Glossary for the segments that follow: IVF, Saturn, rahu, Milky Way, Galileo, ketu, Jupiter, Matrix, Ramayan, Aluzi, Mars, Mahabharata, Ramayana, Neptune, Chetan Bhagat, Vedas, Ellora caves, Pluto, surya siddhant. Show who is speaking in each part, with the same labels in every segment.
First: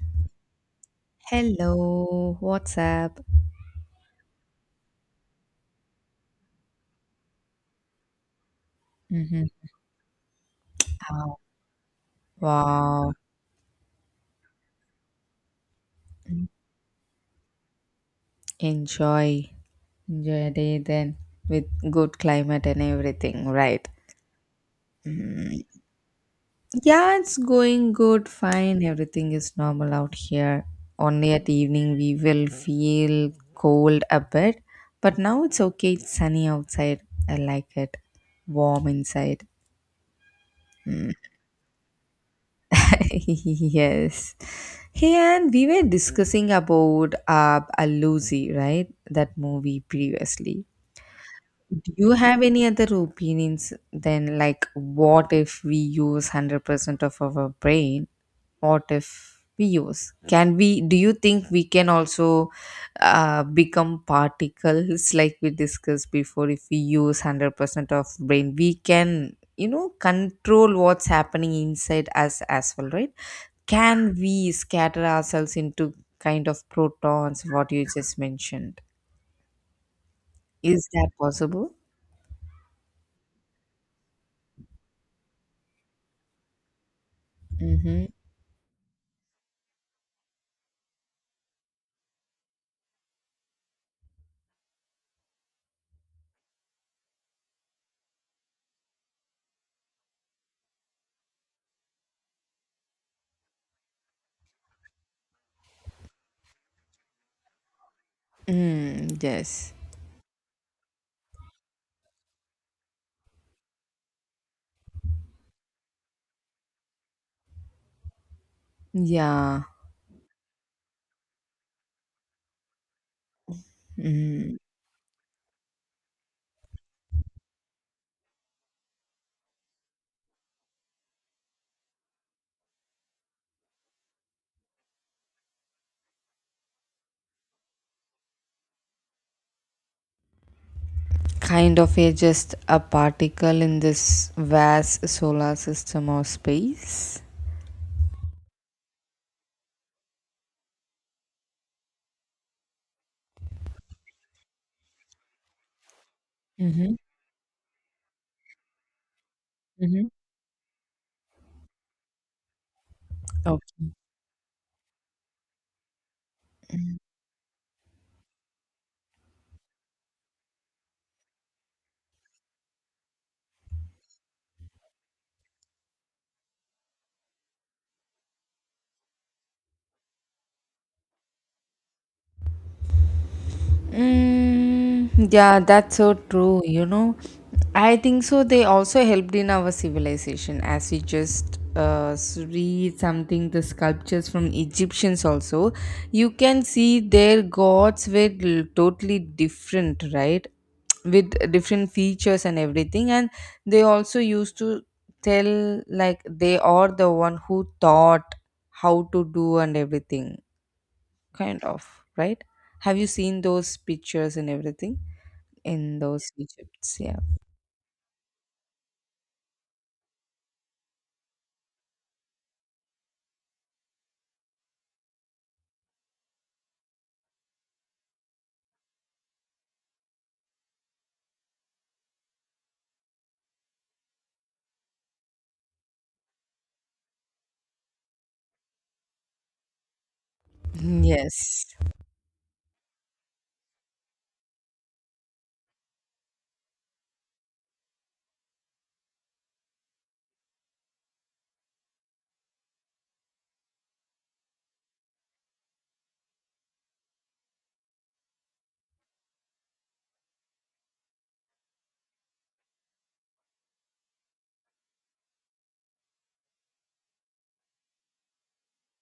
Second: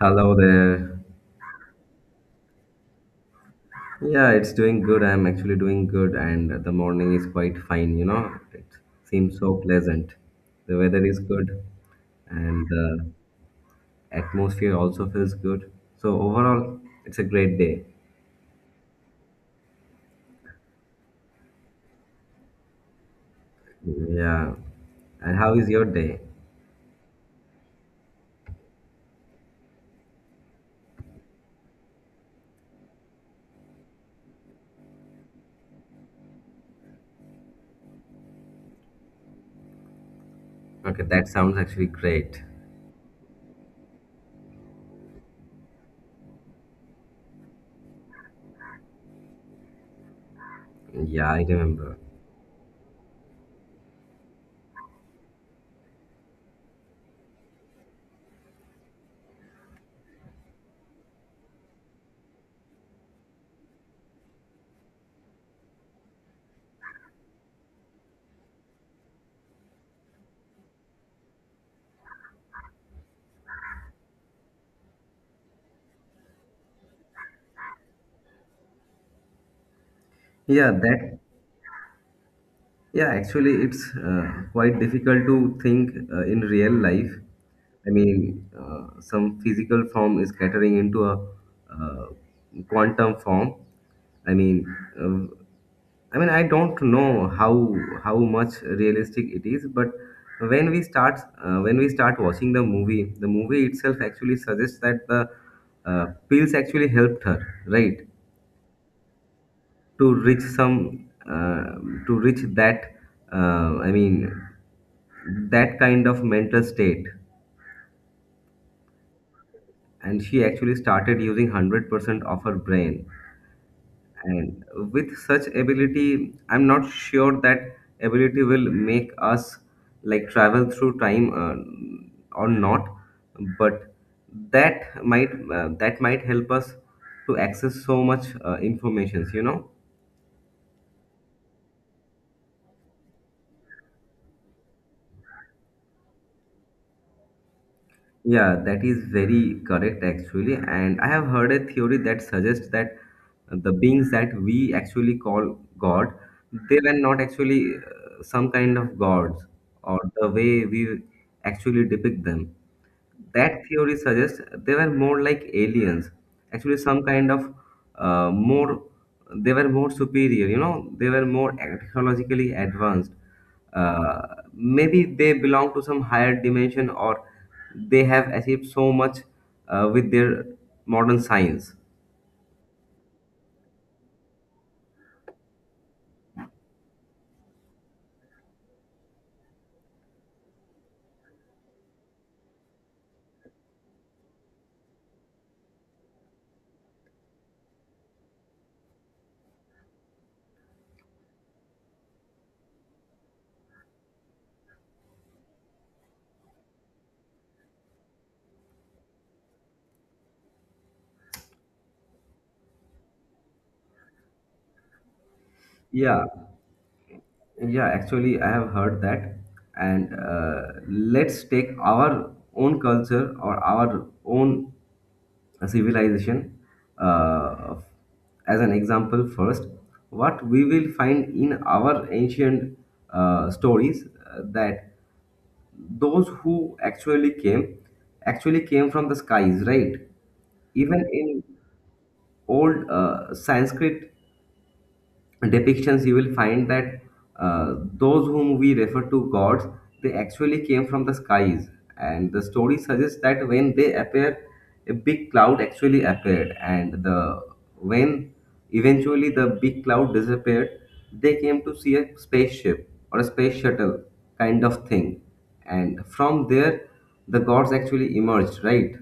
Speaker 1: Hello there.
Speaker 2: Hello, what's up?
Speaker 1: Yeah, it's doing good. I'm actually doing good, and the morning is quite fine. It seems so
Speaker 2: Mm-hmm.
Speaker 1: pleasant. The weather is
Speaker 2: Oh,
Speaker 1: good, and the
Speaker 2: wow.
Speaker 1: atmosphere also feels good. So,
Speaker 2: Mm.
Speaker 1: overall, it's a great day.
Speaker 2: Enjoy. Enjoy a day then with good climate and everything, right?
Speaker 1: Yeah. And how
Speaker 2: Mm,
Speaker 1: is your day?
Speaker 2: yeah, it's going good, fine. Everything is normal out here. Only at evening we will feel cold a bit, but now it's okay. It's sunny outside. I like it. Warm inside.
Speaker 1: Okay,
Speaker 2: Mm.
Speaker 1: that sounds actually great.
Speaker 2: Yes. Hey, and we were discussing about Aluzi, right? That movie previously.
Speaker 1: Yeah, I
Speaker 2: Do
Speaker 1: remember.
Speaker 2: you have any other opinions than, like, what if we use 100% of our brain? What if we use? Can we, do you think we can also become particles like we discussed before? If we use 100% of brain, we can, you know, control what's happening inside us as well, right? Can we scatter ourselves into kind of protons, what you just mentioned?
Speaker 1: Yeah,
Speaker 2: Is that
Speaker 1: that
Speaker 2: possible?
Speaker 1: Yeah, actually, it's quite difficult to think in real life. I
Speaker 2: Mm-hmm.
Speaker 1: mean, some physical form is scattering into a uh, quantum form. I mean, uh, I mean, I don't know how much realistic it is, but when we start watching the movie itself actually suggests that the pills actually helped her, right?
Speaker 2: Mm, yes.
Speaker 1: to reach some uh, to reach that, I mean, that kind of mental state,
Speaker 2: Yeah.
Speaker 1: and she actually started using 100% of her brain.
Speaker 2: Mm.
Speaker 1: And with such ability, I'm not sure that ability will make us like travel through time, or not. But that might that might help us to access so much informations.
Speaker 2: Kind of a just a particle in this vast solar system or space.
Speaker 1: Yeah, that is very correct actually. And I have heard a theory that suggests that the beings that we actually call God, they were
Speaker 2: Mm-hmm.
Speaker 1: not actually some kind of gods, or
Speaker 2: Mm-hmm.
Speaker 1: the way we actually depict them. That theory suggests they were more like aliens. Actually, some kind of, uh, more, they were more superior, they were more technologically advanced. Uh, Maybe they belong to some higher dimension, or they have achieved so much with their modern science.
Speaker 2: Mm, yeah, that's so true. You know, I think so. They also helped in our civilization, as we just read something, the sculptures from Egyptians also. You can see their gods were totally different, right? With different features and everything. And they also used to tell, like, they are the one who taught how to do and everything, kind of, right? Have you seen those pictures and everything in
Speaker 1: Yeah,
Speaker 2: those Egypts? Yeah,
Speaker 1: yeah, actually, I have heard that. And let's take our own culture, or our own a civilization. Uh, as an example, first, what we will find in our ancient stories, that those who actually came from the skies, right? Even in
Speaker 2: yes,
Speaker 1: old Sanskrit depictions, you will find that those whom we refer to gods, they actually came from the skies, and the story suggests that when they appear, a big cloud actually appeared, and the when eventually the big cloud disappeared, they came to see a spaceship or a space shuttle kind of thing, and from there the gods actually emerged, right?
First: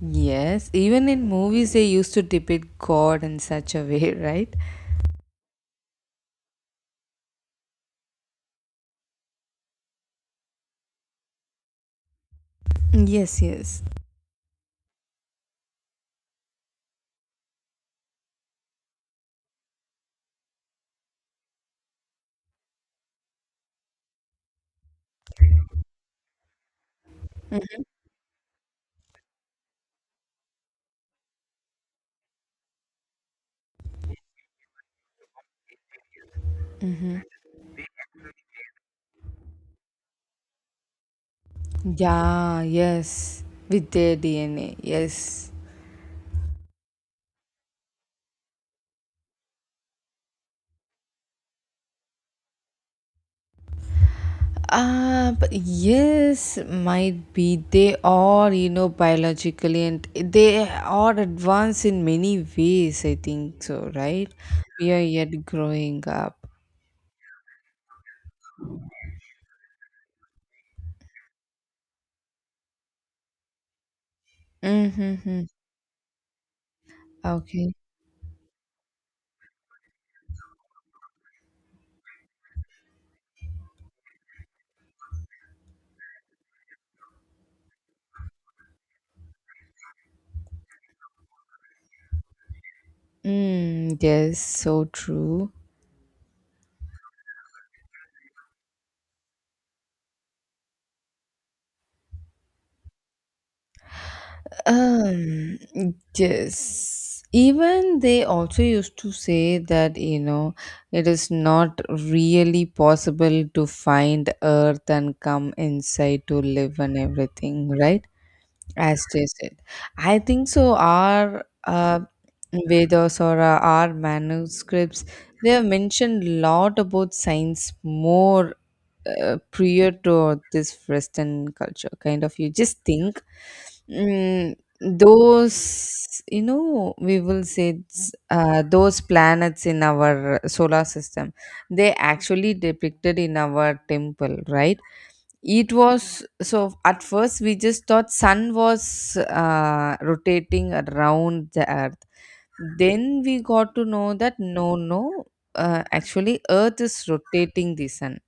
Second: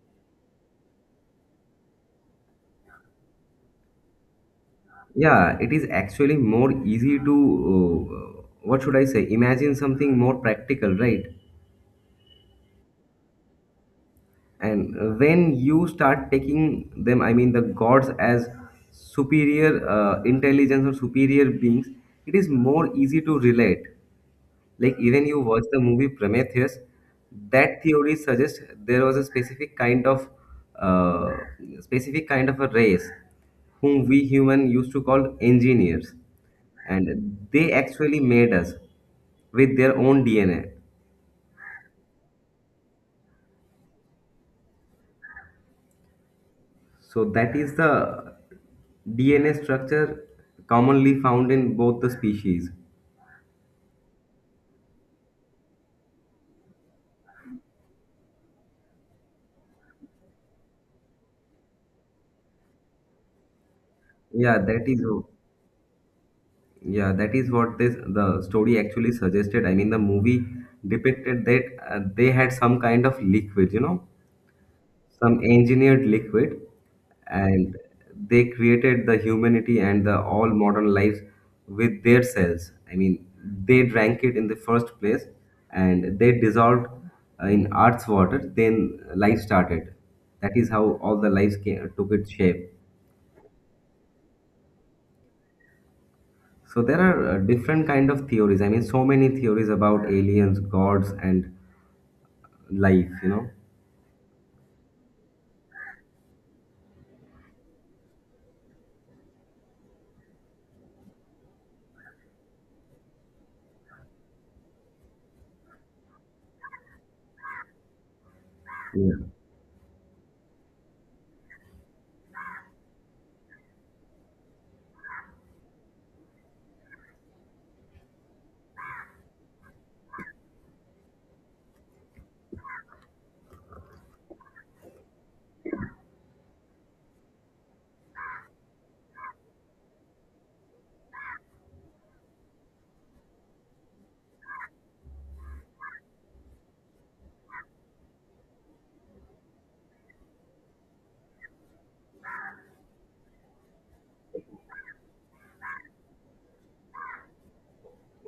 Speaker 2: yes. Even in movies they used to depict god in such a way, right?
Speaker 1: Yeah, it is actually more easy to, what should I say, imagine something more practical, right?
Speaker 2: Yes, yes.
Speaker 1: And when you start taking them, I mean the gods, as superior intelligence or superior beings, it is more easy to relate. Like, even you watch the movie Prometheus, that theory suggests there was a uh, specific kind of a race whom we human used to call engineers, and they actually made us with their own DNA.
Speaker 2: Yeah, yes, with their DNA, yes.
Speaker 1: So that is the DNA structure commonly found in both the species.
Speaker 2: But yes, might be they are, you know, biologically and they are advanced in many ways, I think so, right?
Speaker 1: Yeah, that
Speaker 2: We are
Speaker 1: is w-
Speaker 2: yet growing up.
Speaker 1: yeah, that is what this the story actually suggested. I mean, the movie depicted that they had some kind of liquid, some
Speaker 2: Mm-hmm.
Speaker 1: engineered liquid,
Speaker 2: Okay.
Speaker 1: and they created the humanity and the all modern lives with their cells. I mean, they drank it in the first place, and they dissolved in earth's water, then life started. That is how all the lives came, took its shape.
Speaker 2: Mm, yes, so true.
Speaker 1: So there are different kind of theories. I mean, so many theories about aliens, gods, and life.
Speaker 2: Um, yes. Even they also used to say that, you know, it is not really possible to find Earth and come inside to live and everything, right? As
Speaker 1: Yeah,
Speaker 2: they said. I think so. Our Vedas or our manuscripts, they have mentioned a lot about science more prior to this western culture, kind of, you just think. Mm, those, you know, we will say it's, those planets in our solar system, they actually depicted in our temple, right? It was so at first we just thought sun was rotating around the earth. Then we got to know that no, no, actually, Earth is rotating the sun.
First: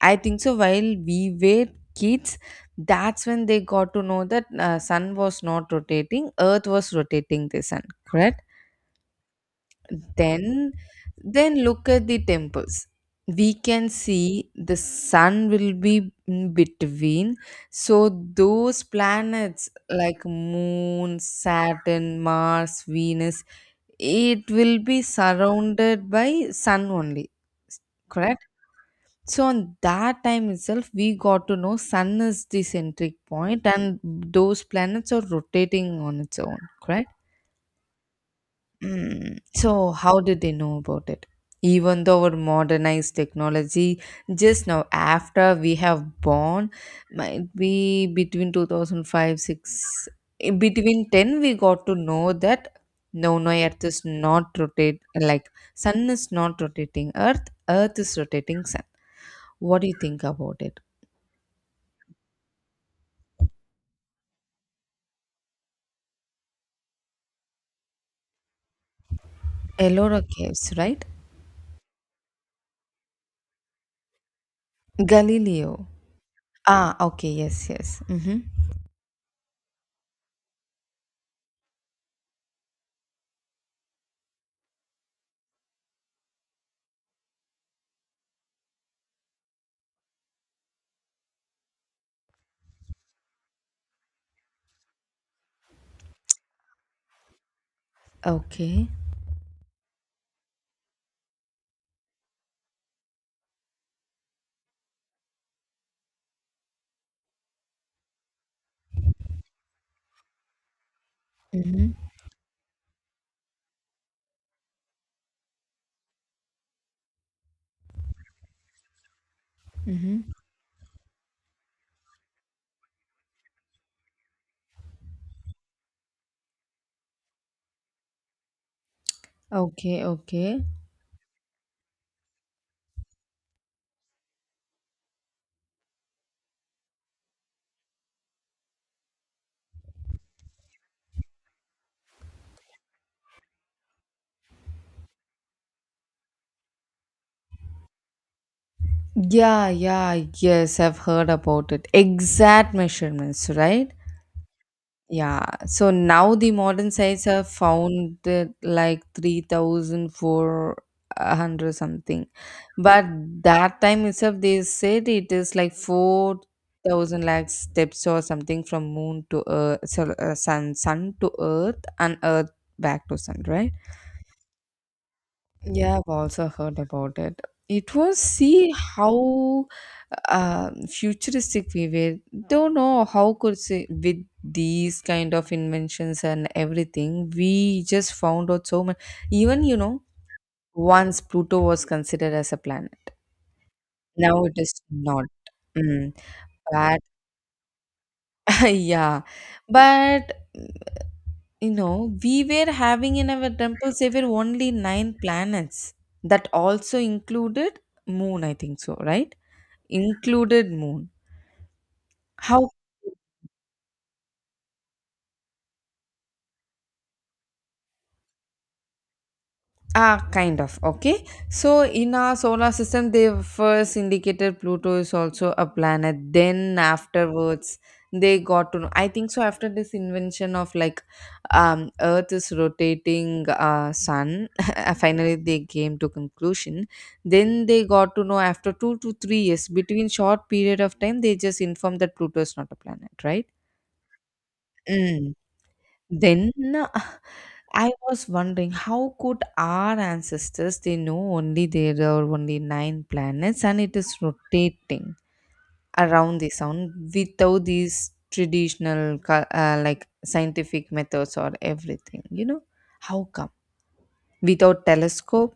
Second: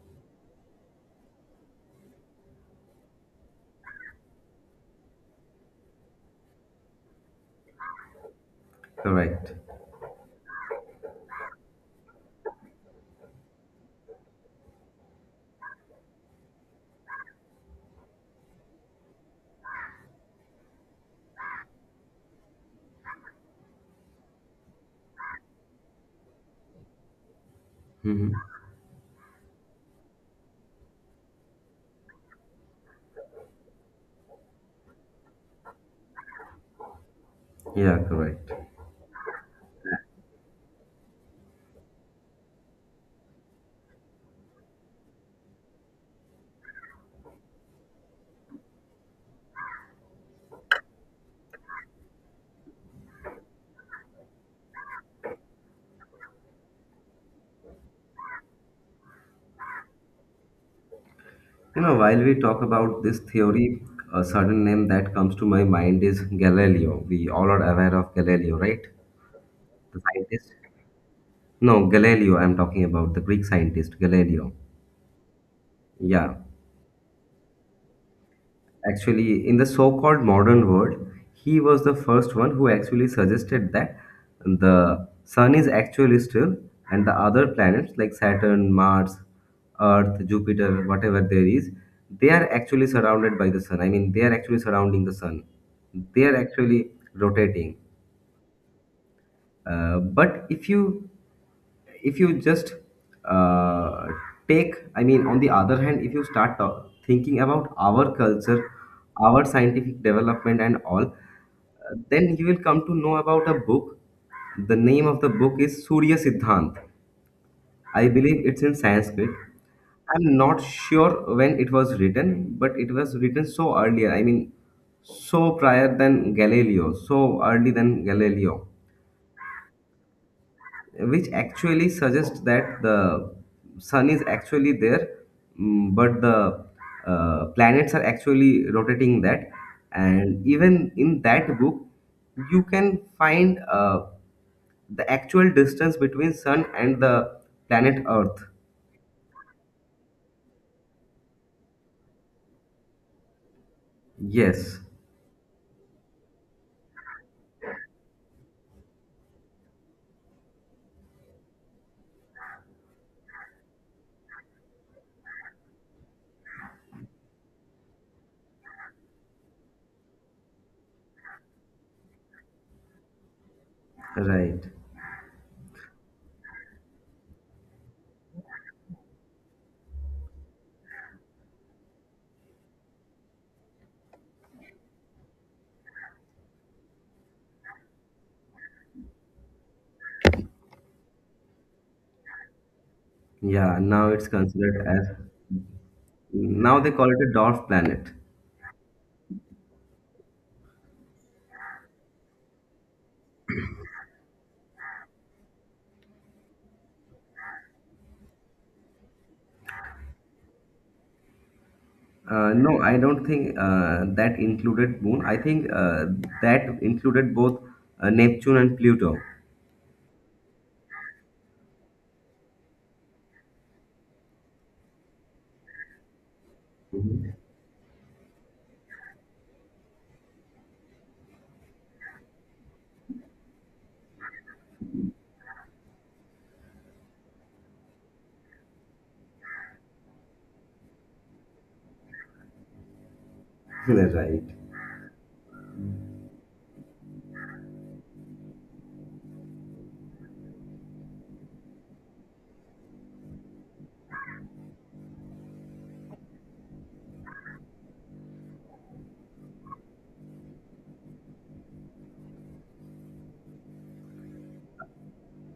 Speaker 2: I think so. While we were kids, that's when they got to know that sun was not rotating, Earth was rotating the sun. Correct.
Speaker 1: correct.
Speaker 2: Then, then look at the temples. We can see the sun will be in between. So those planets like Moon, Saturn, Mars, Venus, it will be surrounded by sun only. Correct? So on that time itself, we got to know sun is the centric point and those planets are rotating on its own. Correct?
Speaker 1: Yeah, correct.
Speaker 2: Mm, so how did they know about it? Even though our modernized technology just now after we have born, might be between 2005 6, in between 10 we got to know that no, no, Earth is not rotate, like, sun is not rotating earth, earth is rotating sun. What do you think about it?
Speaker 1: While we talk about this theory, a sudden name that comes to my mind is Galileo. We all are aware of Galileo, right? The
Speaker 2: Ellora
Speaker 1: scientist?
Speaker 2: caves, right?
Speaker 1: No, Galileo, I'm talking about the Greek scientist Galileo.
Speaker 2: Galileo.
Speaker 1: Yeah.
Speaker 2: Ah, okay, yes, yes, mm-hmm.
Speaker 1: Actually, in the so-called modern world, he was the first one who actually suggested that the sun is actually still, and the other planets like Saturn, Mars, Earth, Jupiter, whatever there is, they are actually surrounded by the sun. I mean, they are actually surrounding the sun. They are actually rotating.
Speaker 2: Okay.
Speaker 1: But if you just uh, take, I mean, on the other hand, if you start thinking about our culture, our scientific development, and all,
Speaker 2: Mm-hmm.
Speaker 1: then you will come to know about a book. The name of the book is Surya Siddhant. I believe it's in Sanskrit. I'm
Speaker 2: Mm-hmm.
Speaker 1: not sure when it was written, but it was written so earlier, I mean, so prior than Galileo, so early than Galileo,
Speaker 2: Okay, okay.
Speaker 1: which actually suggests that the sun is actually there, but the planets are actually rotating that. And even in that book, you can find the actual distance between sun and the planet Earth.
Speaker 2: Yeah, yeah, yes, I've heard about it. Exact measurements, right?
Speaker 1: Yes.
Speaker 2: Yeah. So now the modern sites have found it like 3,400 something. But that time itself, they said it is like 4,000 lakh steps or something from moon to earth, so, sun, sun to earth, and earth back to sun, right?
Speaker 1: Right.
Speaker 2: Yeah, I've also heard about it. It was, see how futuristic we were. Don't know how could say with these kind of inventions and everything, we just found out so much. Even, you know, once Pluto was considered as a planet,
Speaker 1: Yeah,
Speaker 2: now it is not. Mm.
Speaker 1: now they
Speaker 2: But
Speaker 1: call it a dwarf planet.
Speaker 2: yeah, but you know, we were having in our temples there were only nine planets, that also included moon, I think so, right? Included moon. How?
Speaker 1: No, I don't think that included Moon. I think that included both Neptune and Pluto.
Speaker 2: Ah, kind of. Okay. So, in our solar system, they first indicated Pluto is also a planet. Then, afterwards, they got to know. I think so. After this invention of like Earth is rotating Sun, finally they came to conclusion. Then they got to know after 2 to 3 years, between short period of time, they just informed that Pluto is not a planet, right?
Speaker 1: Right.
Speaker 2: Mm. Then I was wondering how could our ancestors, they know only there are only nine planets and it is rotating around the sun without these traditional like, scientific methods or everything, you know, how come, without telescope.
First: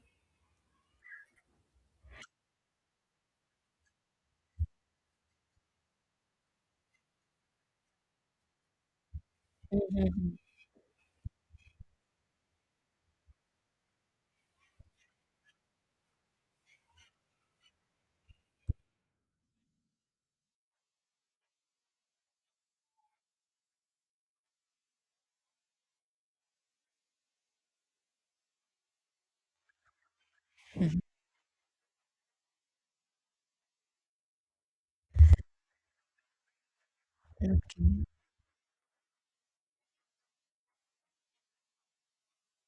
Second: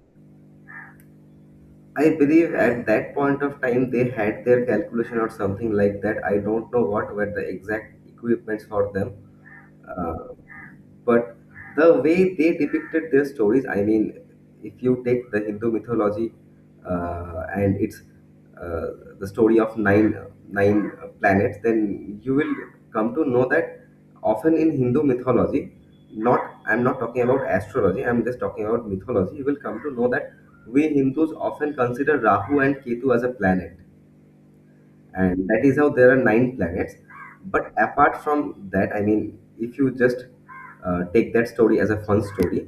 Speaker 1: I believe at that point of time they had their calculation or something like that. I don't know what were the exact equipments for them. Uh,
Speaker 2: Mhm.
Speaker 1: but the way they depicted their stories, I mean, if you take the Hindu mythology, and it's uh, the story of nine planets, then you will come to know that often in Hindu mythology, not I'm not talking about astrology, I'm just talking about mythology, you will come to know that we
Speaker 2: Mhm.
Speaker 1: Hindus often consider Rahu and Ketu as a planet, and that is how there are nine planets.
Speaker 2: Okay.
Speaker 1: But apart from that, I mean, if you just take that story as a fun story,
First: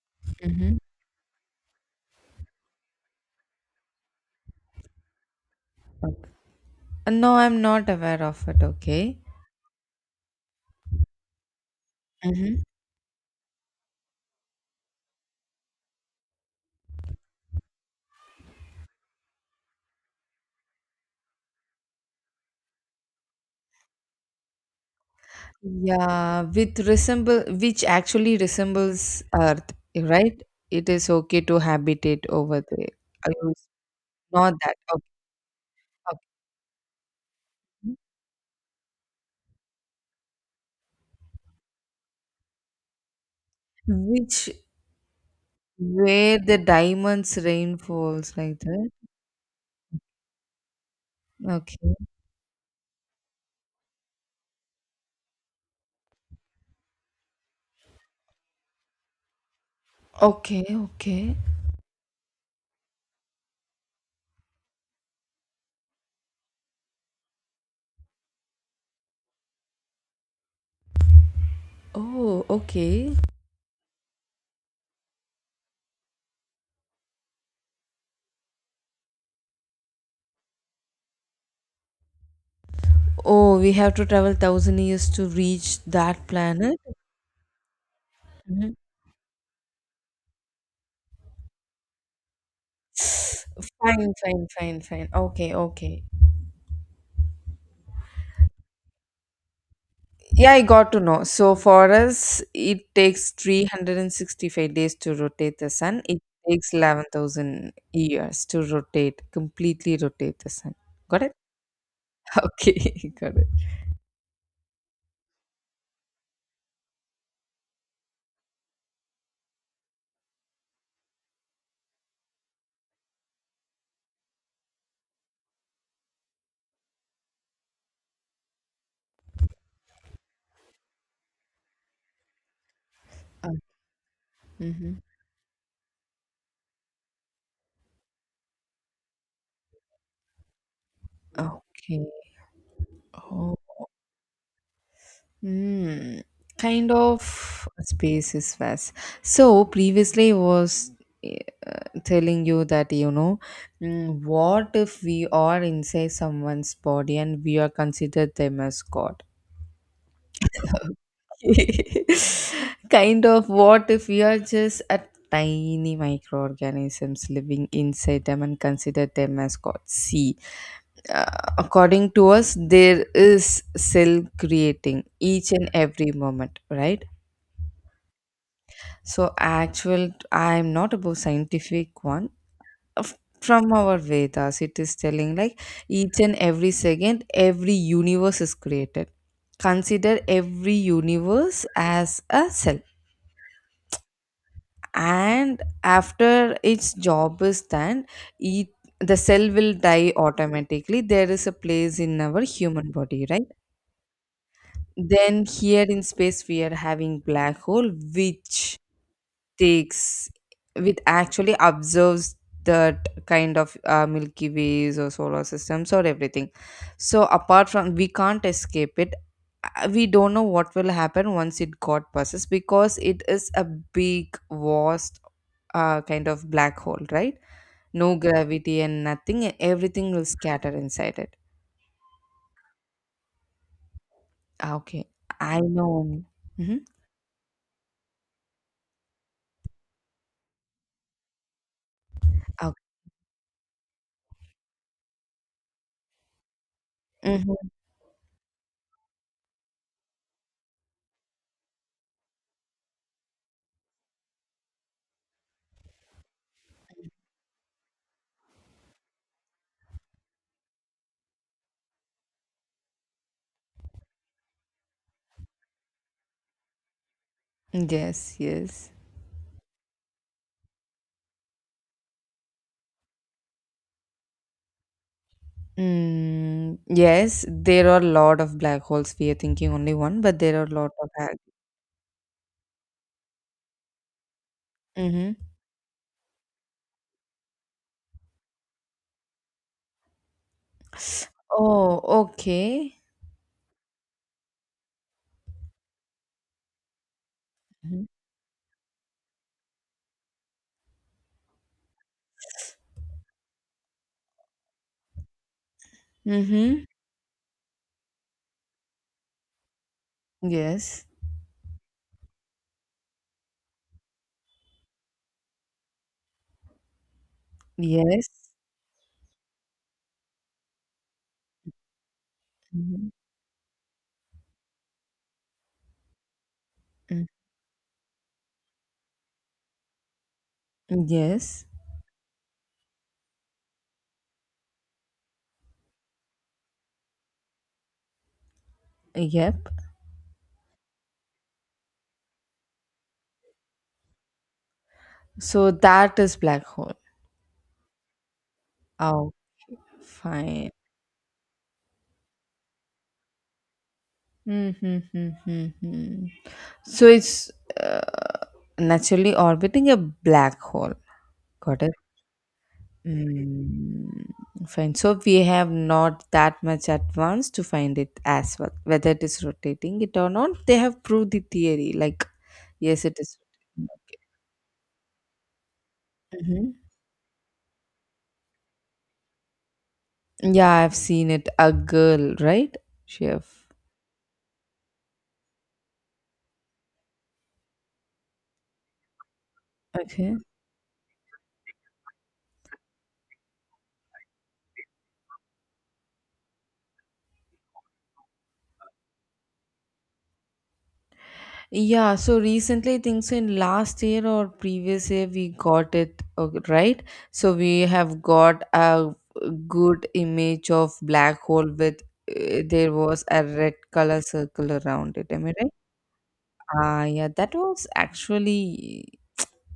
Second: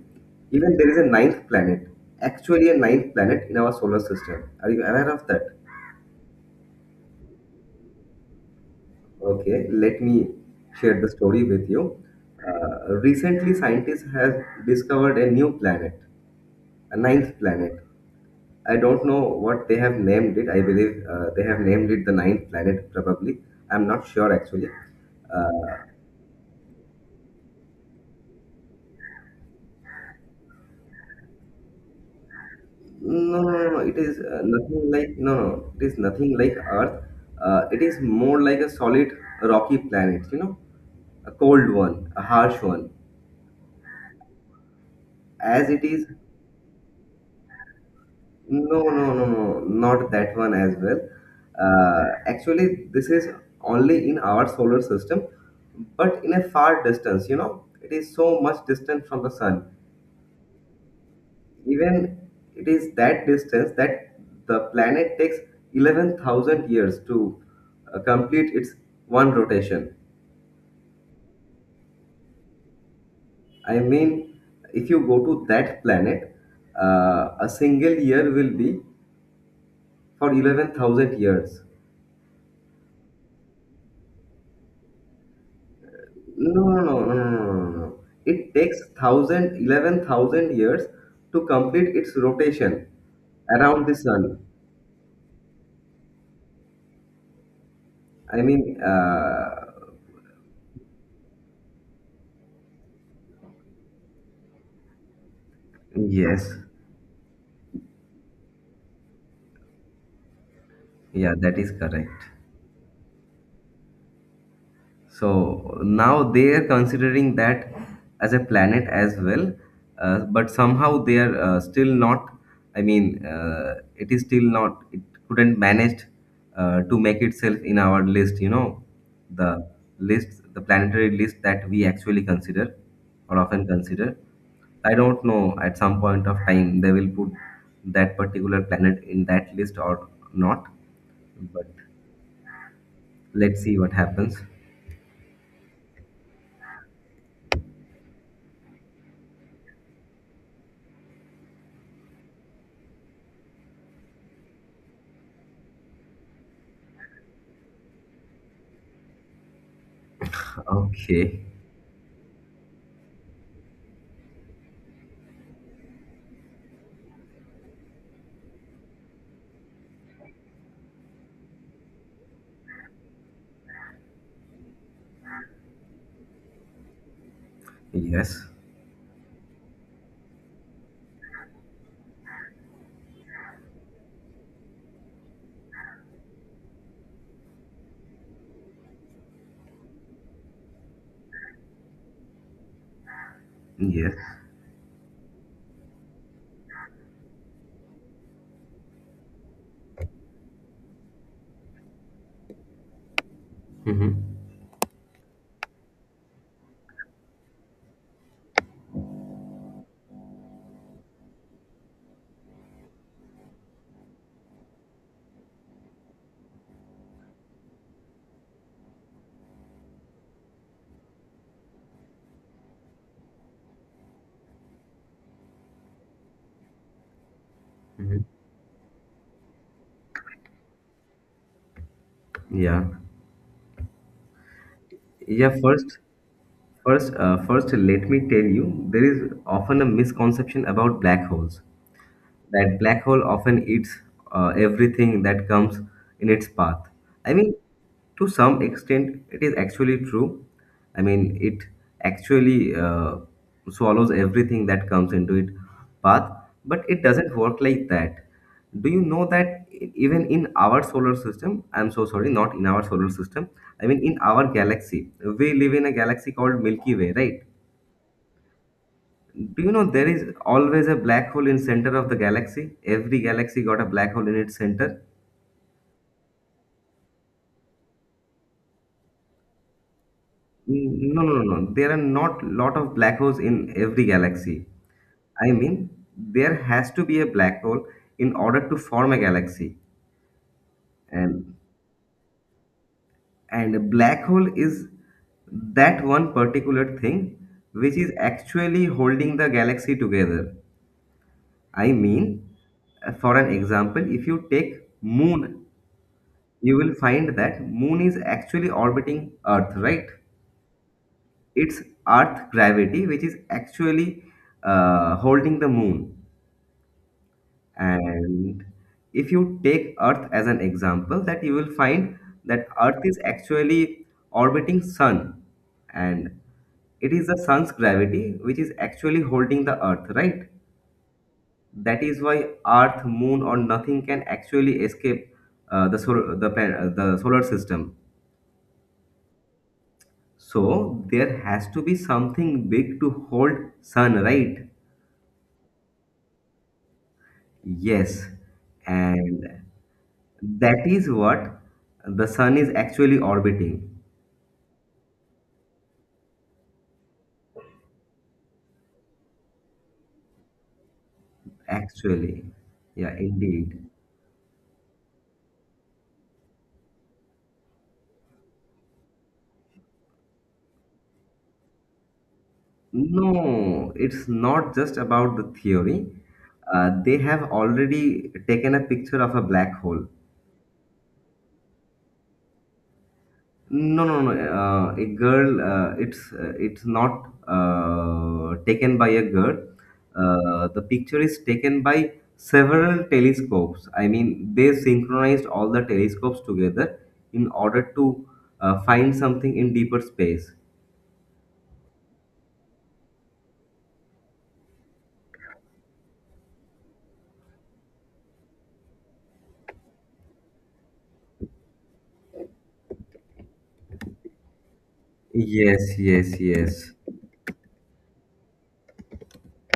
Speaker 1: even
Speaker 2: Mhm.
Speaker 1: there is a ninth planet, actually a ninth planet in our solar system. Are you aware of that?
Speaker 2: Okay. No, I'm not aware of it, okay.
Speaker 1: Okay, let me share the story with you. Recently, scientists have discovered a new planet, a ninth planet. I don't know what they have named it. I believe they have named it the ninth planet probably. I'm not sure actually. uh,
Speaker 2: Yeah, with resemble, which actually resembles Earth, right? It is okay to habitate over there. I
Speaker 1: No, no,
Speaker 2: was
Speaker 1: no, no. It is
Speaker 2: not that.
Speaker 1: nothing
Speaker 2: Okay,
Speaker 1: like, no, no. It is nothing like Earth. It
Speaker 2: okay.
Speaker 1: is more like a solid rocky planet. A cold one, a harsh one.
Speaker 2: Which,
Speaker 1: As it is,
Speaker 2: where the diamonds rain falls like
Speaker 1: no,
Speaker 2: that.
Speaker 1: no, no, no, not that one as well.
Speaker 2: Okay.
Speaker 1: Actually, this is only in our solar system, but in a far distance. It is so much distant from the sun.
Speaker 2: Okay, okay.
Speaker 1: Even, it is that distance that the planet takes 11,000 years to complete its one rotation.
Speaker 2: Oh, okay.
Speaker 1: I mean, if you go to that planet, a single year will be for 11,000 years.
Speaker 2: Oh, we have to travel thousand years to reach that
Speaker 1: No,
Speaker 2: planet.
Speaker 1: no, no, no, no, no. No. No. It
Speaker 2: Mhm.
Speaker 1: takes thousand eleven thousand years to complete its rotation around the
Speaker 2: Fine,
Speaker 1: sun.
Speaker 2: fine, fine, fine. Okay, okay.
Speaker 1: I mean,
Speaker 2: Yeah, I got to know. So for us, it takes 365 days to rotate the sun. It
Speaker 1: yes,
Speaker 2: takes 11,000 years to rotate, completely rotate the sun. Got it?
Speaker 1: yeah, that is correct.
Speaker 2: Okay, got it.
Speaker 1: So now they are considering that as a planet as well, but somehow they are still not. I mean, it is still not. It couldn't manage to make itself in our list. The list, the planetary list that we actually consider, or often consider.
Speaker 2: Hmm.
Speaker 1: I don't know. At some point of time, they will put that particular planet in that list or not. But
Speaker 2: Okay. Oh,
Speaker 1: let's see what happens.
Speaker 2: hmm. Kind of space is vast. So previously I was, eh, telling you that, you know, mm, what if we are inside someone's body and we are considered them as God?
Speaker 1: Okay.
Speaker 2: Kind of, what if we are just a tiny microorganisms living inside them and consider them as God? See, uh, according to us, there is cell creating each and every moment, right?
Speaker 1: Yes.
Speaker 2: So, actual, I'm not about scientific one. Of- From our Vedas, it is telling, like, each and every second, every universe is created. Consider every universe as a cell,
Speaker 1: Yes.
Speaker 2: and after its job is done, it, the cell will die automatically. There is a place in our human body, right?
Speaker 1: Hmm.
Speaker 2: Then here in space we are having black hole which takes, which actually observes that kind of milky ways or solar systems or everything. So apart from, we can't escape it. We don't know what will happen once it got passes, because it is a big, vast, kind of black hole, right? No
Speaker 1: Hmm.
Speaker 2: gravity and nothing, and everything will scatter inside it.
Speaker 1: Yeah.
Speaker 2: Ah, okay.
Speaker 1: Yeah,
Speaker 2: I
Speaker 1: first
Speaker 2: know. Mhm.
Speaker 1: first uh, first let me tell you there is often a misconception about black holes.
Speaker 2: Okay.
Speaker 1: That black hole often eats everything that comes in its path. I mean,
Speaker 2: Mhm.
Speaker 1: to some extent, it is actually true. I mean, it actually swallows everything that comes into its path, but it doesn't work like that. Do you know that even in our solar system, I'm so sorry, not in our solar system, I mean, in our galaxy, we live in a galaxy called Milky Way, right?
Speaker 2: Yes, yes.
Speaker 1: Do you know there is always a black hole in center of the galaxy? Every galaxy got a black hole in its center.
Speaker 2: Mm, yes, there are a lot of black holes. We are thinking only one, but there are a lot of.
Speaker 1: Mm, no, no,
Speaker 2: Black.
Speaker 1: no, no. There are not lot of black holes in every galaxy.
Speaker 2: Mm-hmm.
Speaker 1: I mean, there has to be a black hole in order to form a galaxy. And
Speaker 2: Oh, okay.
Speaker 1: and a black hole is that one particular thing which is actually holding the galaxy together. I mean, for an example, if you take moon, you
Speaker 2: Mm-hmm.
Speaker 1: will find that moon is actually orbiting Earth, right?
Speaker 2: Yes.
Speaker 1: It's Earth gravity which is actually holding the moon.
Speaker 2: Yes.
Speaker 1: And if you take Earth as an example, that you will find that Earth
Speaker 2: Mm-hmm.
Speaker 1: is actually orbiting sun, and it is the sun's gravity which is actually holding the Earth, right?
Speaker 2: Yes.
Speaker 1: That is why Earth, moon, or nothing can actually escape the solar system.
Speaker 2: Yep.
Speaker 1: So there has to be something big to hold sun, right?
Speaker 2: So that is black hole.
Speaker 1: Yes.
Speaker 2: Oh,
Speaker 1: And
Speaker 2: fine.
Speaker 1: that is what the sun is actually orbiting.
Speaker 2: Mm-hmm, mm-hmm, mm-hmm. So it's uh, naturally orbiting a black hole. Got it?
Speaker 1: Actually. Yeah, indeed.
Speaker 2: Mm, fine. So we have not that much advance to find it as well, whether it is rotating it or not. They have proved the theory. Like, yes, it is.
Speaker 1: No, it's not just about the theory.
Speaker 2: Mhm.
Speaker 1: They have already taken a picture of a black hole.
Speaker 2: Yeah, I've seen it. A girl, right? She have.
Speaker 1: No, no, no. A girl. It's not taken by a girl.
Speaker 2: Okay.
Speaker 1: The picture is taken by several telescopes. I mean, they synchronized all the telescopes together in order to find something in deeper space.
Speaker 2: Yeah, so recently, I think so in last year or previous year, we got it okay, right. So we have got a good image of black hole with there was a red color circle around it. Am I right?
Speaker 1: Yes, yes, yes.
Speaker 2: Ah, yeah, that was actually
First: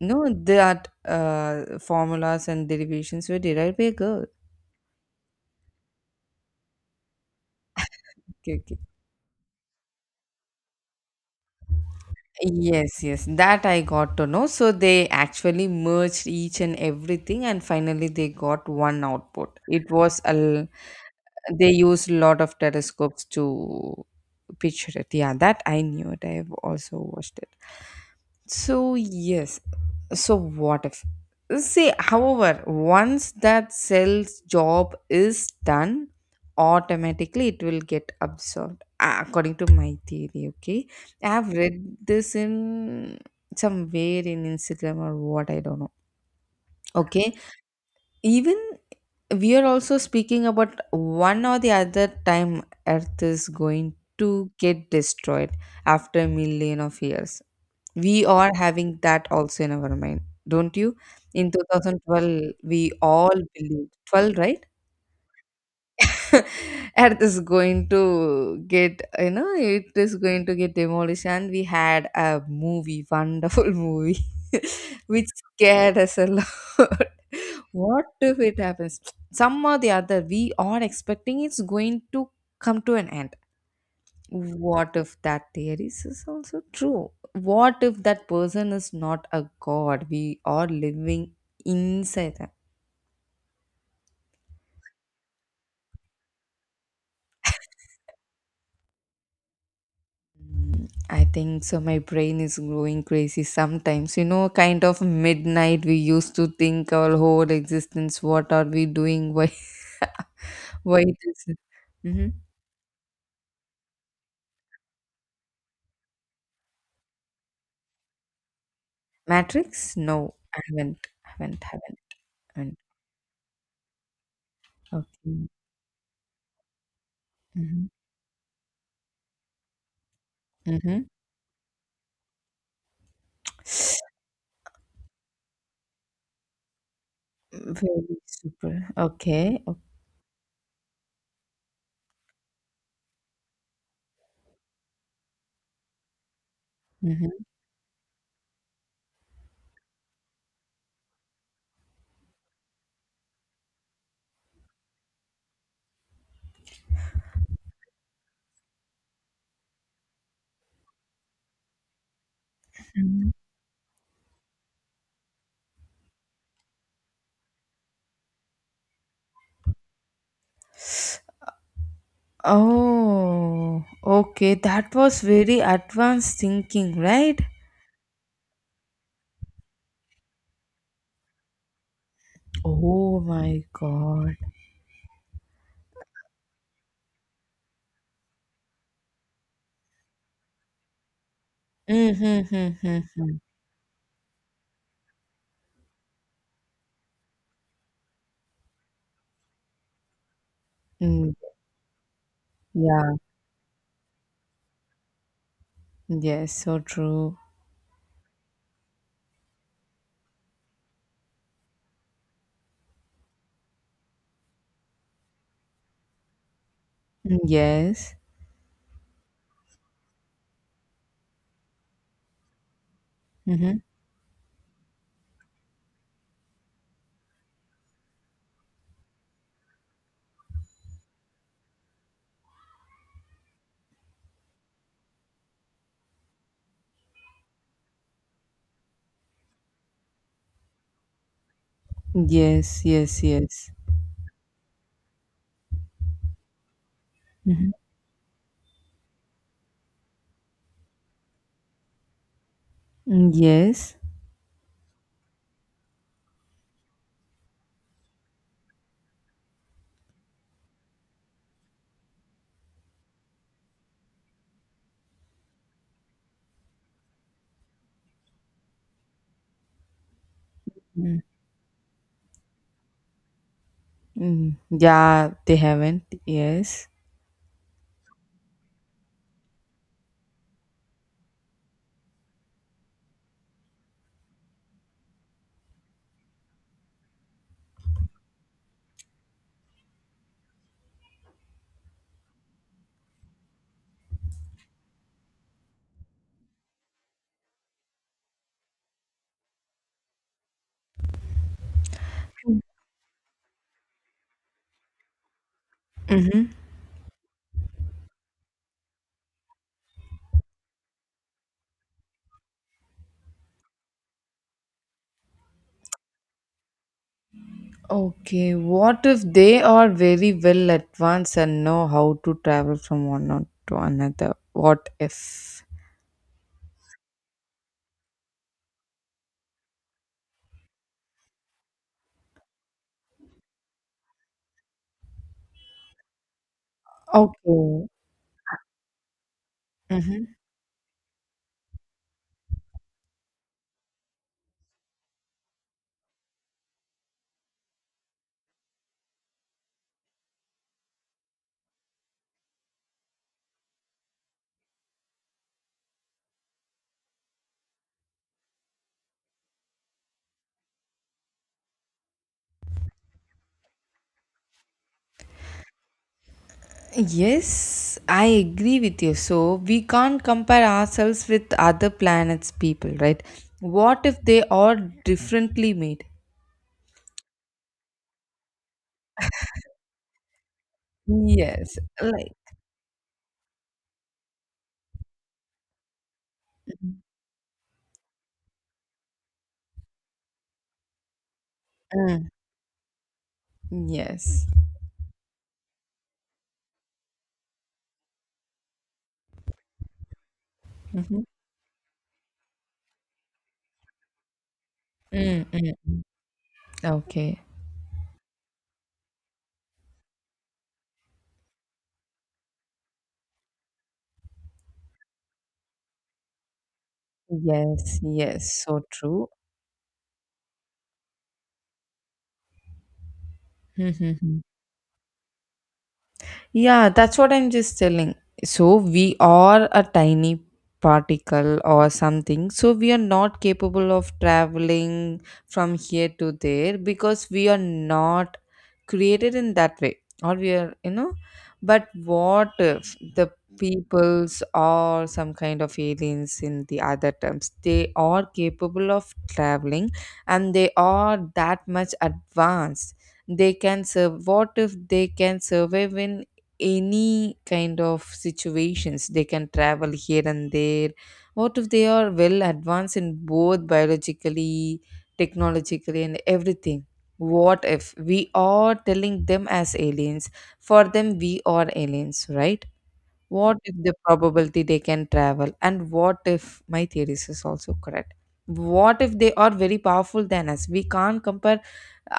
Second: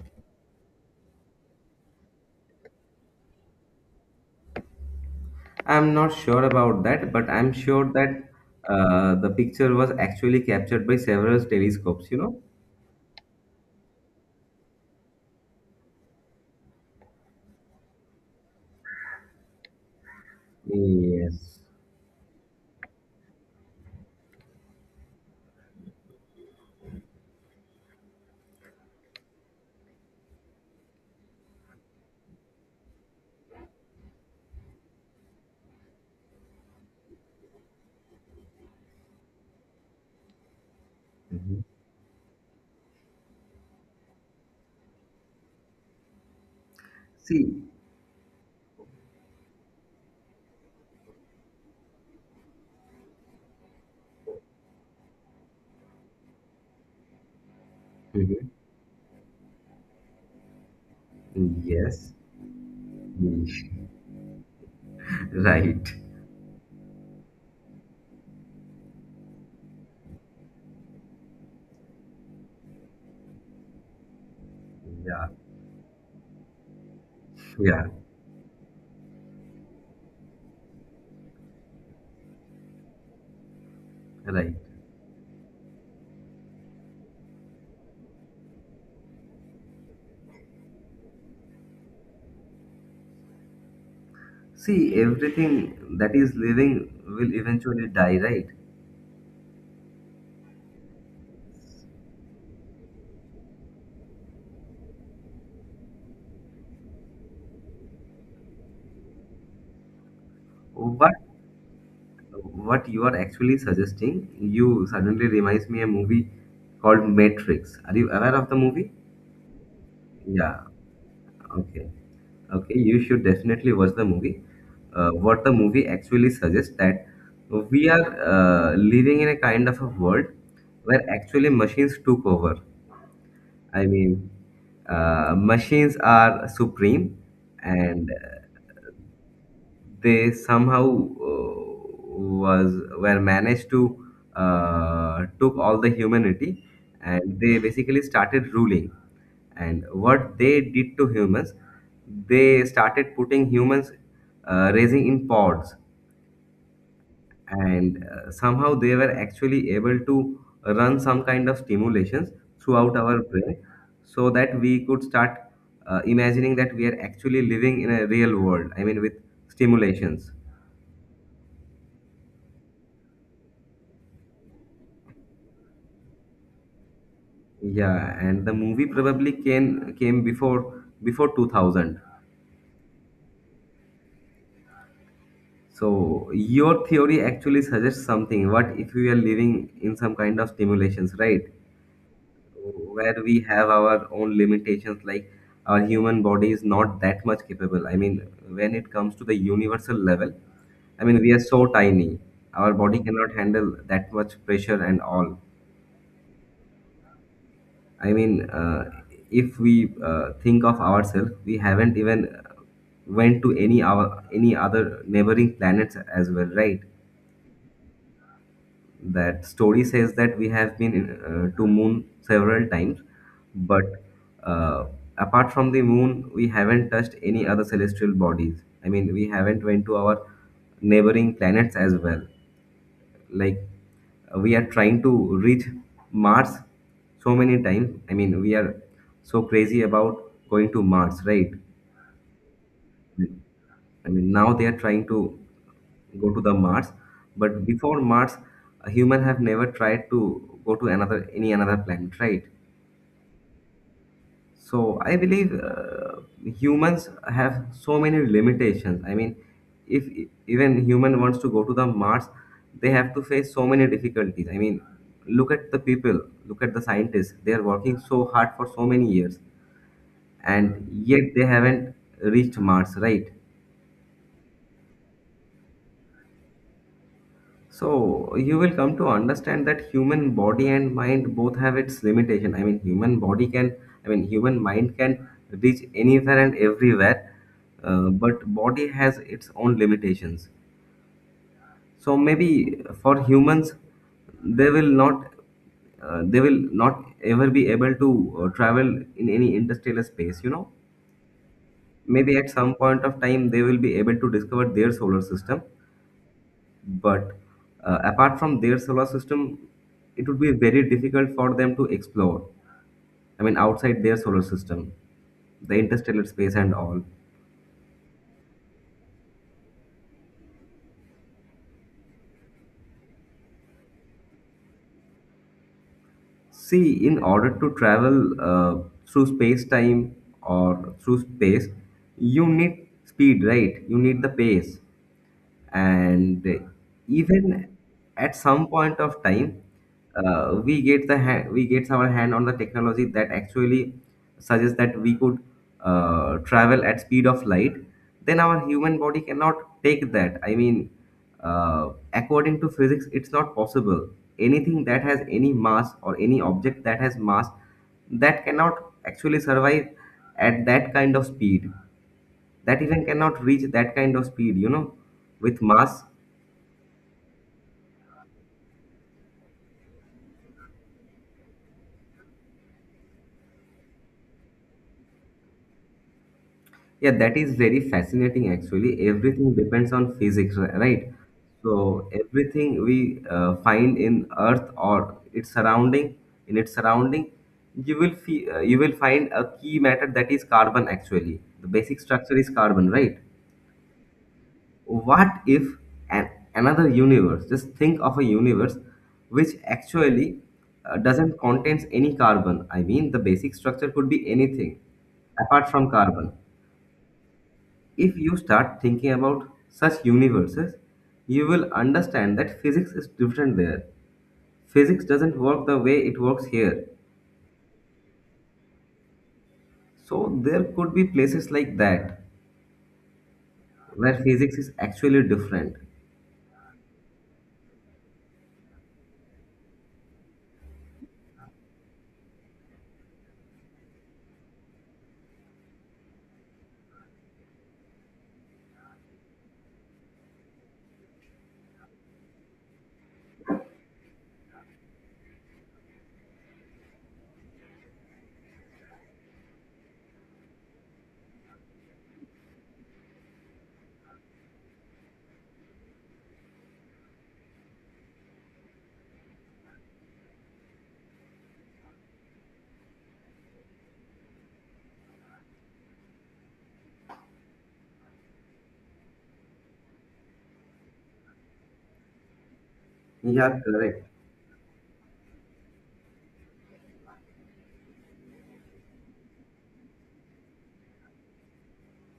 Speaker 2: no, that formulas and derivations were derived by a girl.
Speaker 1: I'm not sure about that, but I'm sure that
Speaker 2: Okay, okay.
Speaker 1: the picture was actually captured by several telescopes. You know.
Speaker 2: Yes, yes, that I got to know. So they actually merged each and everything, and finally they got one output. It was a
Speaker 1: Yes.
Speaker 2: they used a lot of telescopes to picture it. Yeah, that I knew it. I have also watched it. So yes. So what if? See, however, once that sales job is done, automatically it will get absorbed, according to my theory. Okay, I have
Speaker 1: Mhm.
Speaker 2: read this in somewhere in Instagram or what, I don't know. Okay,
Speaker 1: See.
Speaker 2: even we are also speaking about one or the other time Earth is going to get destroyed after a million of years. We are
Speaker 1: Mhm.
Speaker 2: having that also in our mind, don't you? In
Speaker 1: Yes,
Speaker 2: 2012, we all
Speaker 1: Mm,
Speaker 2: believed 12, right?
Speaker 1: right.
Speaker 2: Earth is going to get, you know, it is going to get demolished, and we had a movie, wonderful movie, which
Speaker 1: Yeah,
Speaker 2: scared us a lot.
Speaker 1: yeah,
Speaker 2: What if it happens? Some or the other, we are expecting it's going to come to an end.
Speaker 1: right.
Speaker 2: What if that theory is also true? What if that person is not a god? We are living inside them.
Speaker 1: See, everything that is living will eventually die, right?
Speaker 2: Mm, I think so. My brain is growing crazy sometimes. You know, kind of midnight. We used to think our whole existence. What are we doing? Why? Why
Speaker 1: But
Speaker 2: it is? Mm-hmm.
Speaker 1: what you are actually suggesting, you suddenly reminds me a movie called Matrix. Are you aware of the movie?
Speaker 2: Matrix? No,
Speaker 1: Yeah.
Speaker 2: I haven't. Haven't.
Speaker 1: Okay.
Speaker 2: Haven't.
Speaker 1: Okay.
Speaker 2: Haven't.
Speaker 1: You should definitely watch the movie. What
Speaker 2: Okay.
Speaker 1: the movie actually suggests that
Speaker 2: Mm-hmm.
Speaker 1: we are living in a kind of a world
Speaker 2: Mm-hmm.
Speaker 1: where actually machines took over. I mean, machines are supreme, and
Speaker 2: Very super. Okay. Okay.
Speaker 1: they somehow was were managed to took all the humanity,
Speaker 2: Mm-hmm.
Speaker 1: and they basically started ruling. And what they did to humans, they started putting humans raising in pods, and somehow they were actually able to run some kind of stimulations throughout our brain so that we could start imagining that we are actually living in a real world. I mean, with stimulations.
Speaker 2: Oh, okay. That was very advanced thinking, right?
Speaker 1: Yeah, and the movie probably came before 2000.
Speaker 2: Oh my God.
Speaker 1: So your theory actually suggests something. What if we are living in some kind of stimulations, right, where
Speaker 2: Mm-hmm.
Speaker 1: we have our own limitations? Like, our human body is not that much capable. I mean, when it comes to the universal level, I mean,
Speaker 2: Mm.
Speaker 1: we are so tiny. Our body
Speaker 2: Yeah.
Speaker 1: cannot handle that much pressure and all.
Speaker 2: Yes. So true.
Speaker 1: I mean, if we think of ourselves, we haven't even went to any our any other neighboring planets as well, right?
Speaker 2: Mm. Yes.
Speaker 1: That story says that we have been to moon several times.
Speaker 2: Mm-hmm.
Speaker 1: But uh, apart from the moon, we haven't touched any other celestial bodies. I mean, we haven't went to our neighboring planets as well. Like, we are trying to reach Mars so many times. I mean, we are so crazy about going to Mars, right?
Speaker 2: Yes. Yes. Yes.
Speaker 1: I mean, now they are trying to go to the Mars, but
Speaker 2: Mm-hmm.
Speaker 1: before Mars, a human have never tried to go to another any another planet, right?
Speaker 2: Yes.
Speaker 1: So I believe humans have so many limitations. I mean, if even human wants to go to the Mars, they have to face so many difficulties. I mean, look at the people, look at the scientists. They are working so hard for so many years, and
Speaker 2: Mm.
Speaker 1: yet they haven't reached Mars, right?
Speaker 2: Mm. Yeah. They haven't. Yes.
Speaker 1: So you will come to understand that human body and mind both have its limitation. I mean, human body can, I mean, human mind can reach anywhere and everywhere, but body has its own limitations. So maybe for humans, they will not, they will not ever be able to travel in any interstellar space. You know, maybe at some point of time they will be able to discover their solar system.
Speaker 2: Mm-hmm.
Speaker 1: But apart from their solar system, it would be very difficult for them to explore. I mean, outside their solar system, the interstellar space and all.
Speaker 2: Okay. What if they are very well advanced and know how to travel from one or to another? What if?
Speaker 1: See, in order to travel through space-time or through space, you need speed, right? You need the pace. And even
Speaker 2: Okay.
Speaker 1: at some point of time,
Speaker 2: Mhm.
Speaker 1: we get the we get our hand on the technology that actually suggests that we could travel at speed of light. Then our human body cannot take that. I mean, according to physics it's not possible. Anything that has any mass or any object that has mass, that cannot actually survive at that kind of speed, that even cannot reach that kind of speed, you know, with mass.
Speaker 2: Yes, I agree with you. So we can't compare ourselves with other planets' people, right? What if they are differently made?
Speaker 1: Yeah, that is very fascinating actually. Everything depends on physics, right?
Speaker 2: Yes,
Speaker 1: So everything we find in Earth or its surrounding, in its surrounding, you will you will find a key matter, that is carbon actually. The basic
Speaker 2: mm,
Speaker 1: structure is carbon, right?
Speaker 2: yes.
Speaker 1: What if an another universe? Just think of a universe which actually
Speaker 2: hmm
Speaker 1: doesn't contains any carbon. I mean, the basic structure could be anything apart
Speaker 2: Mm-mm.
Speaker 1: from carbon.
Speaker 2: Okay.
Speaker 1: If you start thinking about such universes, you will understand that physics is different there. Physics doesn't work the way it works here.
Speaker 2: Yes, yes, so true.
Speaker 1: So there could be places like that where physics is actually different.
Speaker 2: Yeah, that's what I'm just telling. So we are a tiny particle or something. So we are not capable of traveling from here to there because we are not created in that way. Or we are, But what if the peoples or some kind of aliens in the other terms, they are capable of traveling, and they are that much advanced, they can serve? What if they can survive in any kind of situations, they can travel here and there? What if they are well advanced in both biologically, technologically, and everything? What if we are telling them as aliens? For them, we are aliens, right? What
Speaker 1: Yeah,
Speaker 2: if the
Speaker 1: correct.
Speaker 2: probability they can travel? And what if my theories is also correct? What if they are very powerful than us? We can't compare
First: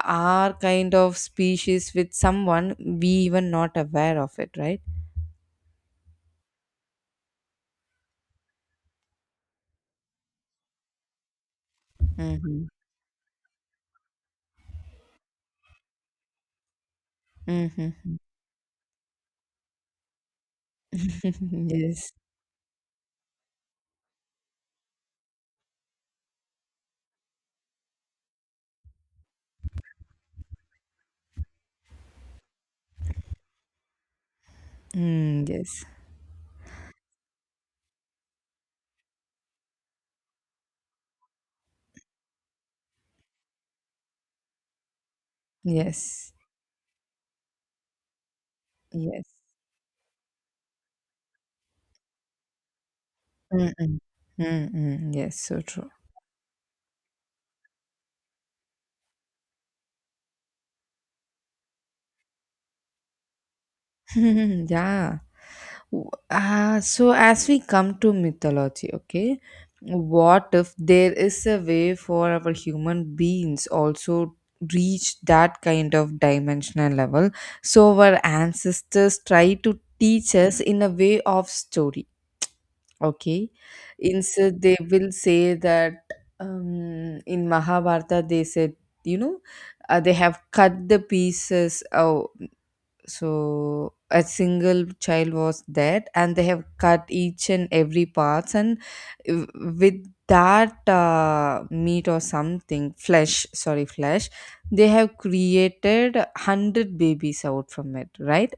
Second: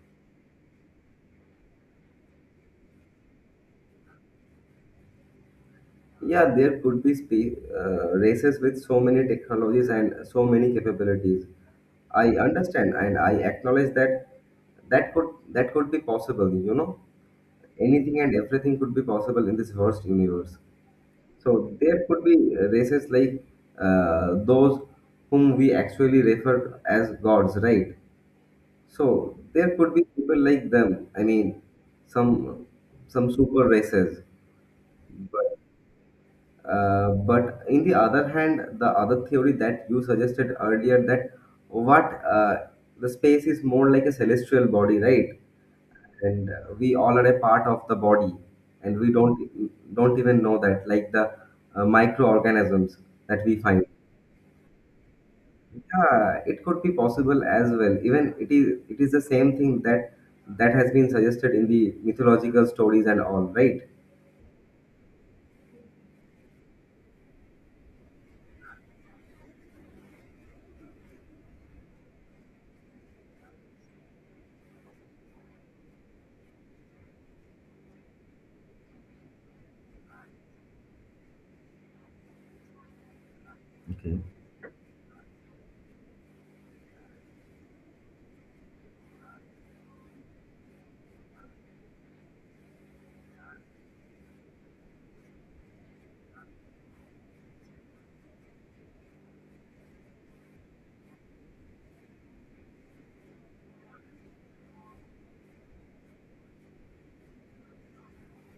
Speaker 2: our kind of species with someone we even not aware of it, right?
Speaker 1: Yeah, there could be races with so many technologies and so many capabilities. I
Speaker 2: Mm-hmm.
Speaker 1: understand and I acknowledge that that could be possible, you know.
Speaker 2: Mm-hmm.
Speaker 1: Anything and everything could be possible in this vast universe. So there
Speaker 2: Yes.
Speaker 1: could be races like those whom we actually refer as gods, right? So there could be people like them. I mean, some some super races.
Speaker 2: Mm,
Speaker 1: But
Speaker 2: yes.
Speaker 1: but in the other hand, the other theory that you suggested earlier that what the space is more like a celestial body, right?
Speaker 2: Yes.
Speaker 1: And we all are a part of the body, and we
Speaker 2: Yes.
Speaker 1: don't even know that, like the microorganisms that we find.
Speaker 2: Mm-mm. Mm-mm. Yes. So true.
Speaker 1: Yeah, it could be possible as well. Even it is the same thing that that has been suggested in the mythological stories and all, right?
Speaker 2: Yeah. So as we come to mythology, okay, what if there is a way for our human beings also reach that kind of dimensional level? So our ancestors try to teach us in a way of story, okay?
Speaker 1: Okay.
Speaker 2: Instead, they will say that in Mahabharata they said, you know, they have cut the pieces. So a single child was dead and they have cut each and every parts, and w- with that meat or something, flesh, sorry, flesh, they have created 100 babies out from it, right?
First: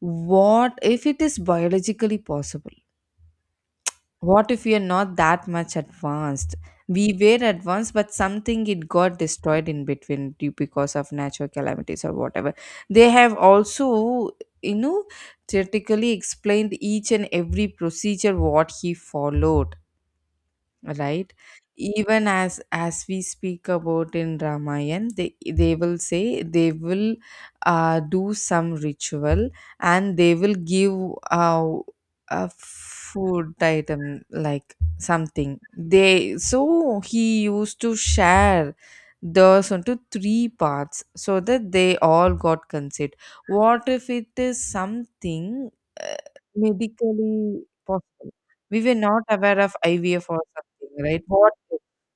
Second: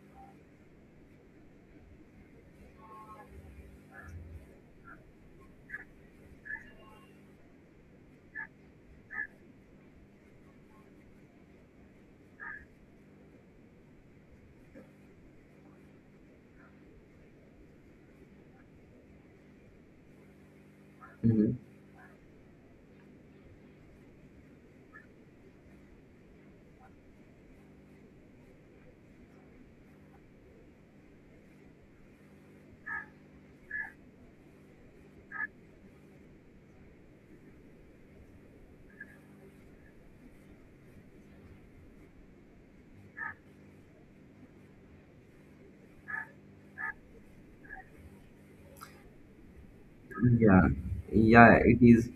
Speaker 2: What if it is biologically possible? What if we are not that much advanced? We were advanced, but something it got destroyed in between due because of natural calamities or whatever. They have also, you know, theoretically explained each and every procedure what he followed, right?
Speaker 1: Mhm.
Speaker 2: Even as we speak about in ramayan, they will say, they will do some ritual, and they will give uh, a food item, like something. They so he used to share those onto three parts so that they all got consent. What if it is something uh, medically possible? We were not aware of IVF or
Speaker 1: Yeah,
Speaker 2: something, right? What?
Speaker 1: yeah, it is.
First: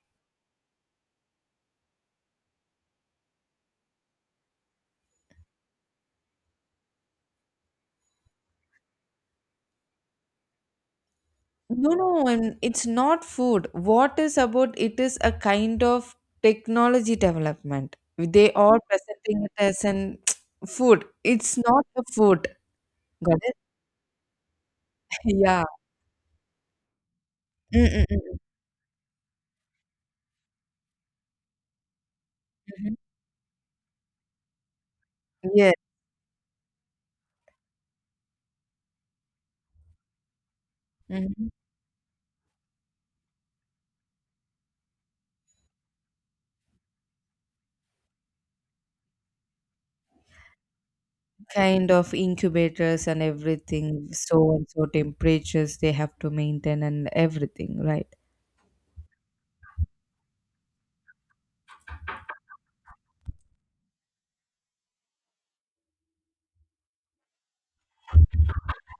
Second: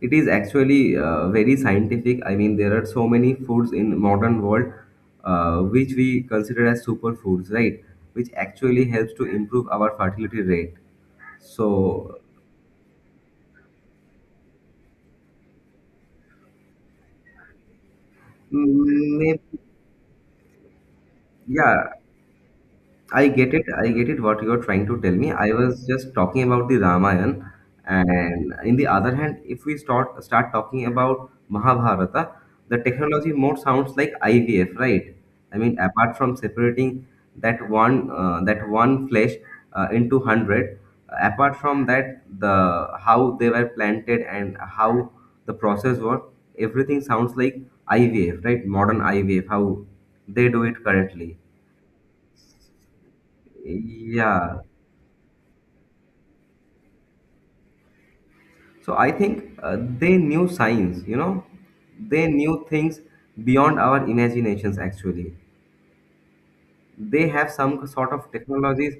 Speaker 1: It is actually very scientific. I mean, there are so many foods in modern world which we consider as superfoods, right? Which actually helps to improve our fertility rate.
Speaker 2: No,
Speaker 1: So,
Speaker 2: no, and it's not food. What is about it is a kind of technology development. They are
Speaker 1: mm, maybe,
Speaker 2: presenting it as an food. It's not
Speaker 1: yeah,
Speaker 2: a food.
Speaker 1: I
Speaker 2: Got
Speaker 1: get
Speaker 2: it?
Speaker 1: it. I get it what you're trying to tell me. I
Speaker 2: Yeah.
Speaker 1: was just talking about the Ramayana.
Speaker 2: Mm-mm-mm.
Speaker 1: And in the other hand, if we start talking about Mahabharata, the technology more sounds like IVF, right? I
Speaker 2: Yes.
Speaker 1: mean, apart from separating that one flesh into 100,
Speaker 2: Mhm.
Speaker 1: apart from that, the how they were planted and how the process was, everything sounds like IVF, right? Modern IVF, how they do it currently.
Speaker 2: Kind of incubators and everything, so
Speaker 1: Yeah,
Speaker 2: and so temperatures they have to maintain and everything, right?
Speaker 1: so I think they knew science, you know, they knew things beyond our imaginations. Actually, they have some sort of technologies.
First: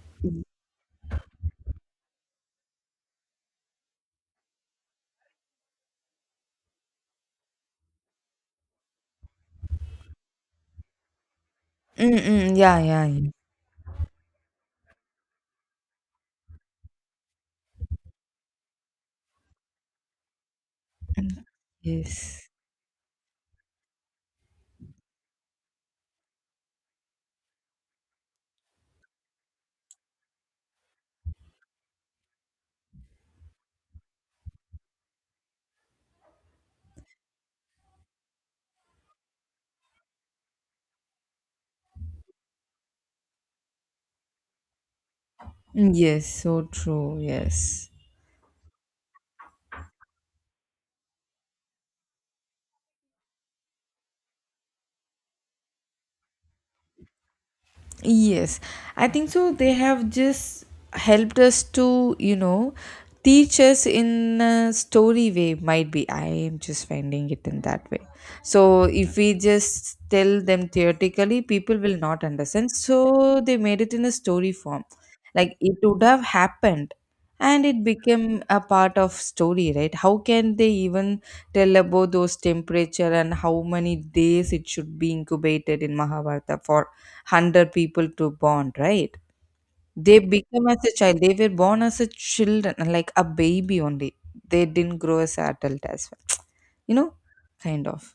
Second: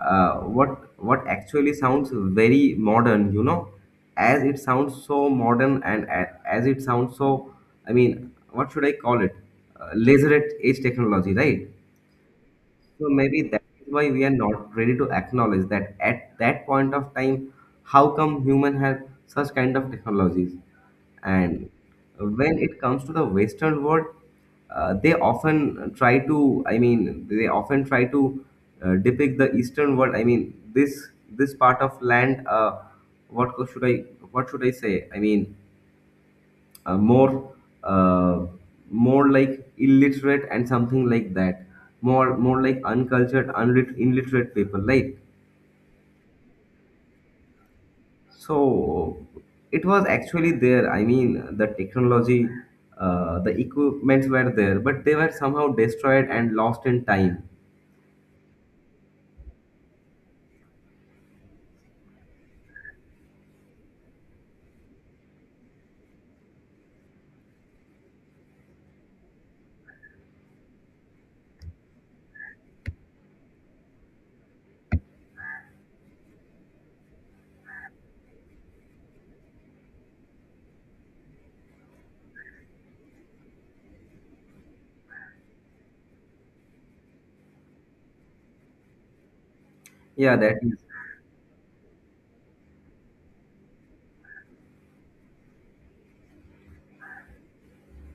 Speaker 1: What actually sounds very modern, you know, as it sounds so modern and as it sounds so, I mean, what should I call it? Laser edge technology, right?
Speaker 2: Mm-mm. Yeah, yeah,
Speaker 1: So
Speaker 2: yeah.
Speaker 1: maybe that is why we are not ready to acknowledge that at that point of time, how come human had such kind of technologies? And
Speaker 2: Yes.
Speaker 1: when it comes to the Western world, they often try to, I mean, they often try to depict the Eastern world. I mean, this part of land. Should I what should I say? I mean, more uh, more like illiterate and something like that, more more like uncultured illiterate people, right?
Speaker 2: Yes, so true. Yes.
Speaker 1: So it was actually there. I mean, the technology, the equipments were there, but they were somehow destroyed and lost in time.
Speaker 2: Yes, I think so. They have just helped us to, teach us in a story way, might be. I am just finding it in that way. So, if we just tell them theoretically, people will not understand. So, they made it in a story form. Like it would have happened and it became a part of story, right? How can they even tell about those temperature and how many days it should be incubated in mahabharata for 100 people to bond, right? They
Speaker 1: Yeah, that
Speaker 2: become
Speaker 1: is,
Speaker 2: as a child. They were born as a children, like a baby only. They didn't grow as adult as well. You know, kind of.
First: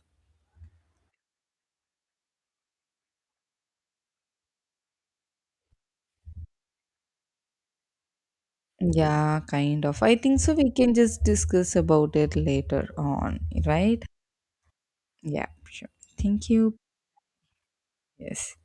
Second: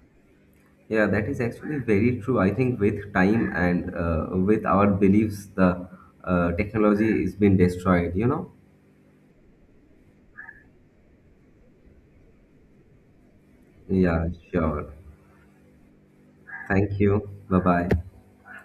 Speaker 1: yeah, that is actually very true. I think with time and with our beliefs, the technology is being destroyed, you know.
Speaker 2: Yeah, kind of. I think so. We can just discuss about it later on, right?
Speaker 1: Yeah, sure.
Speaker 2: Yeah, sure. Thank you.
Speaker 1: Thank you. Bye bye.
Speaker 2: Yes.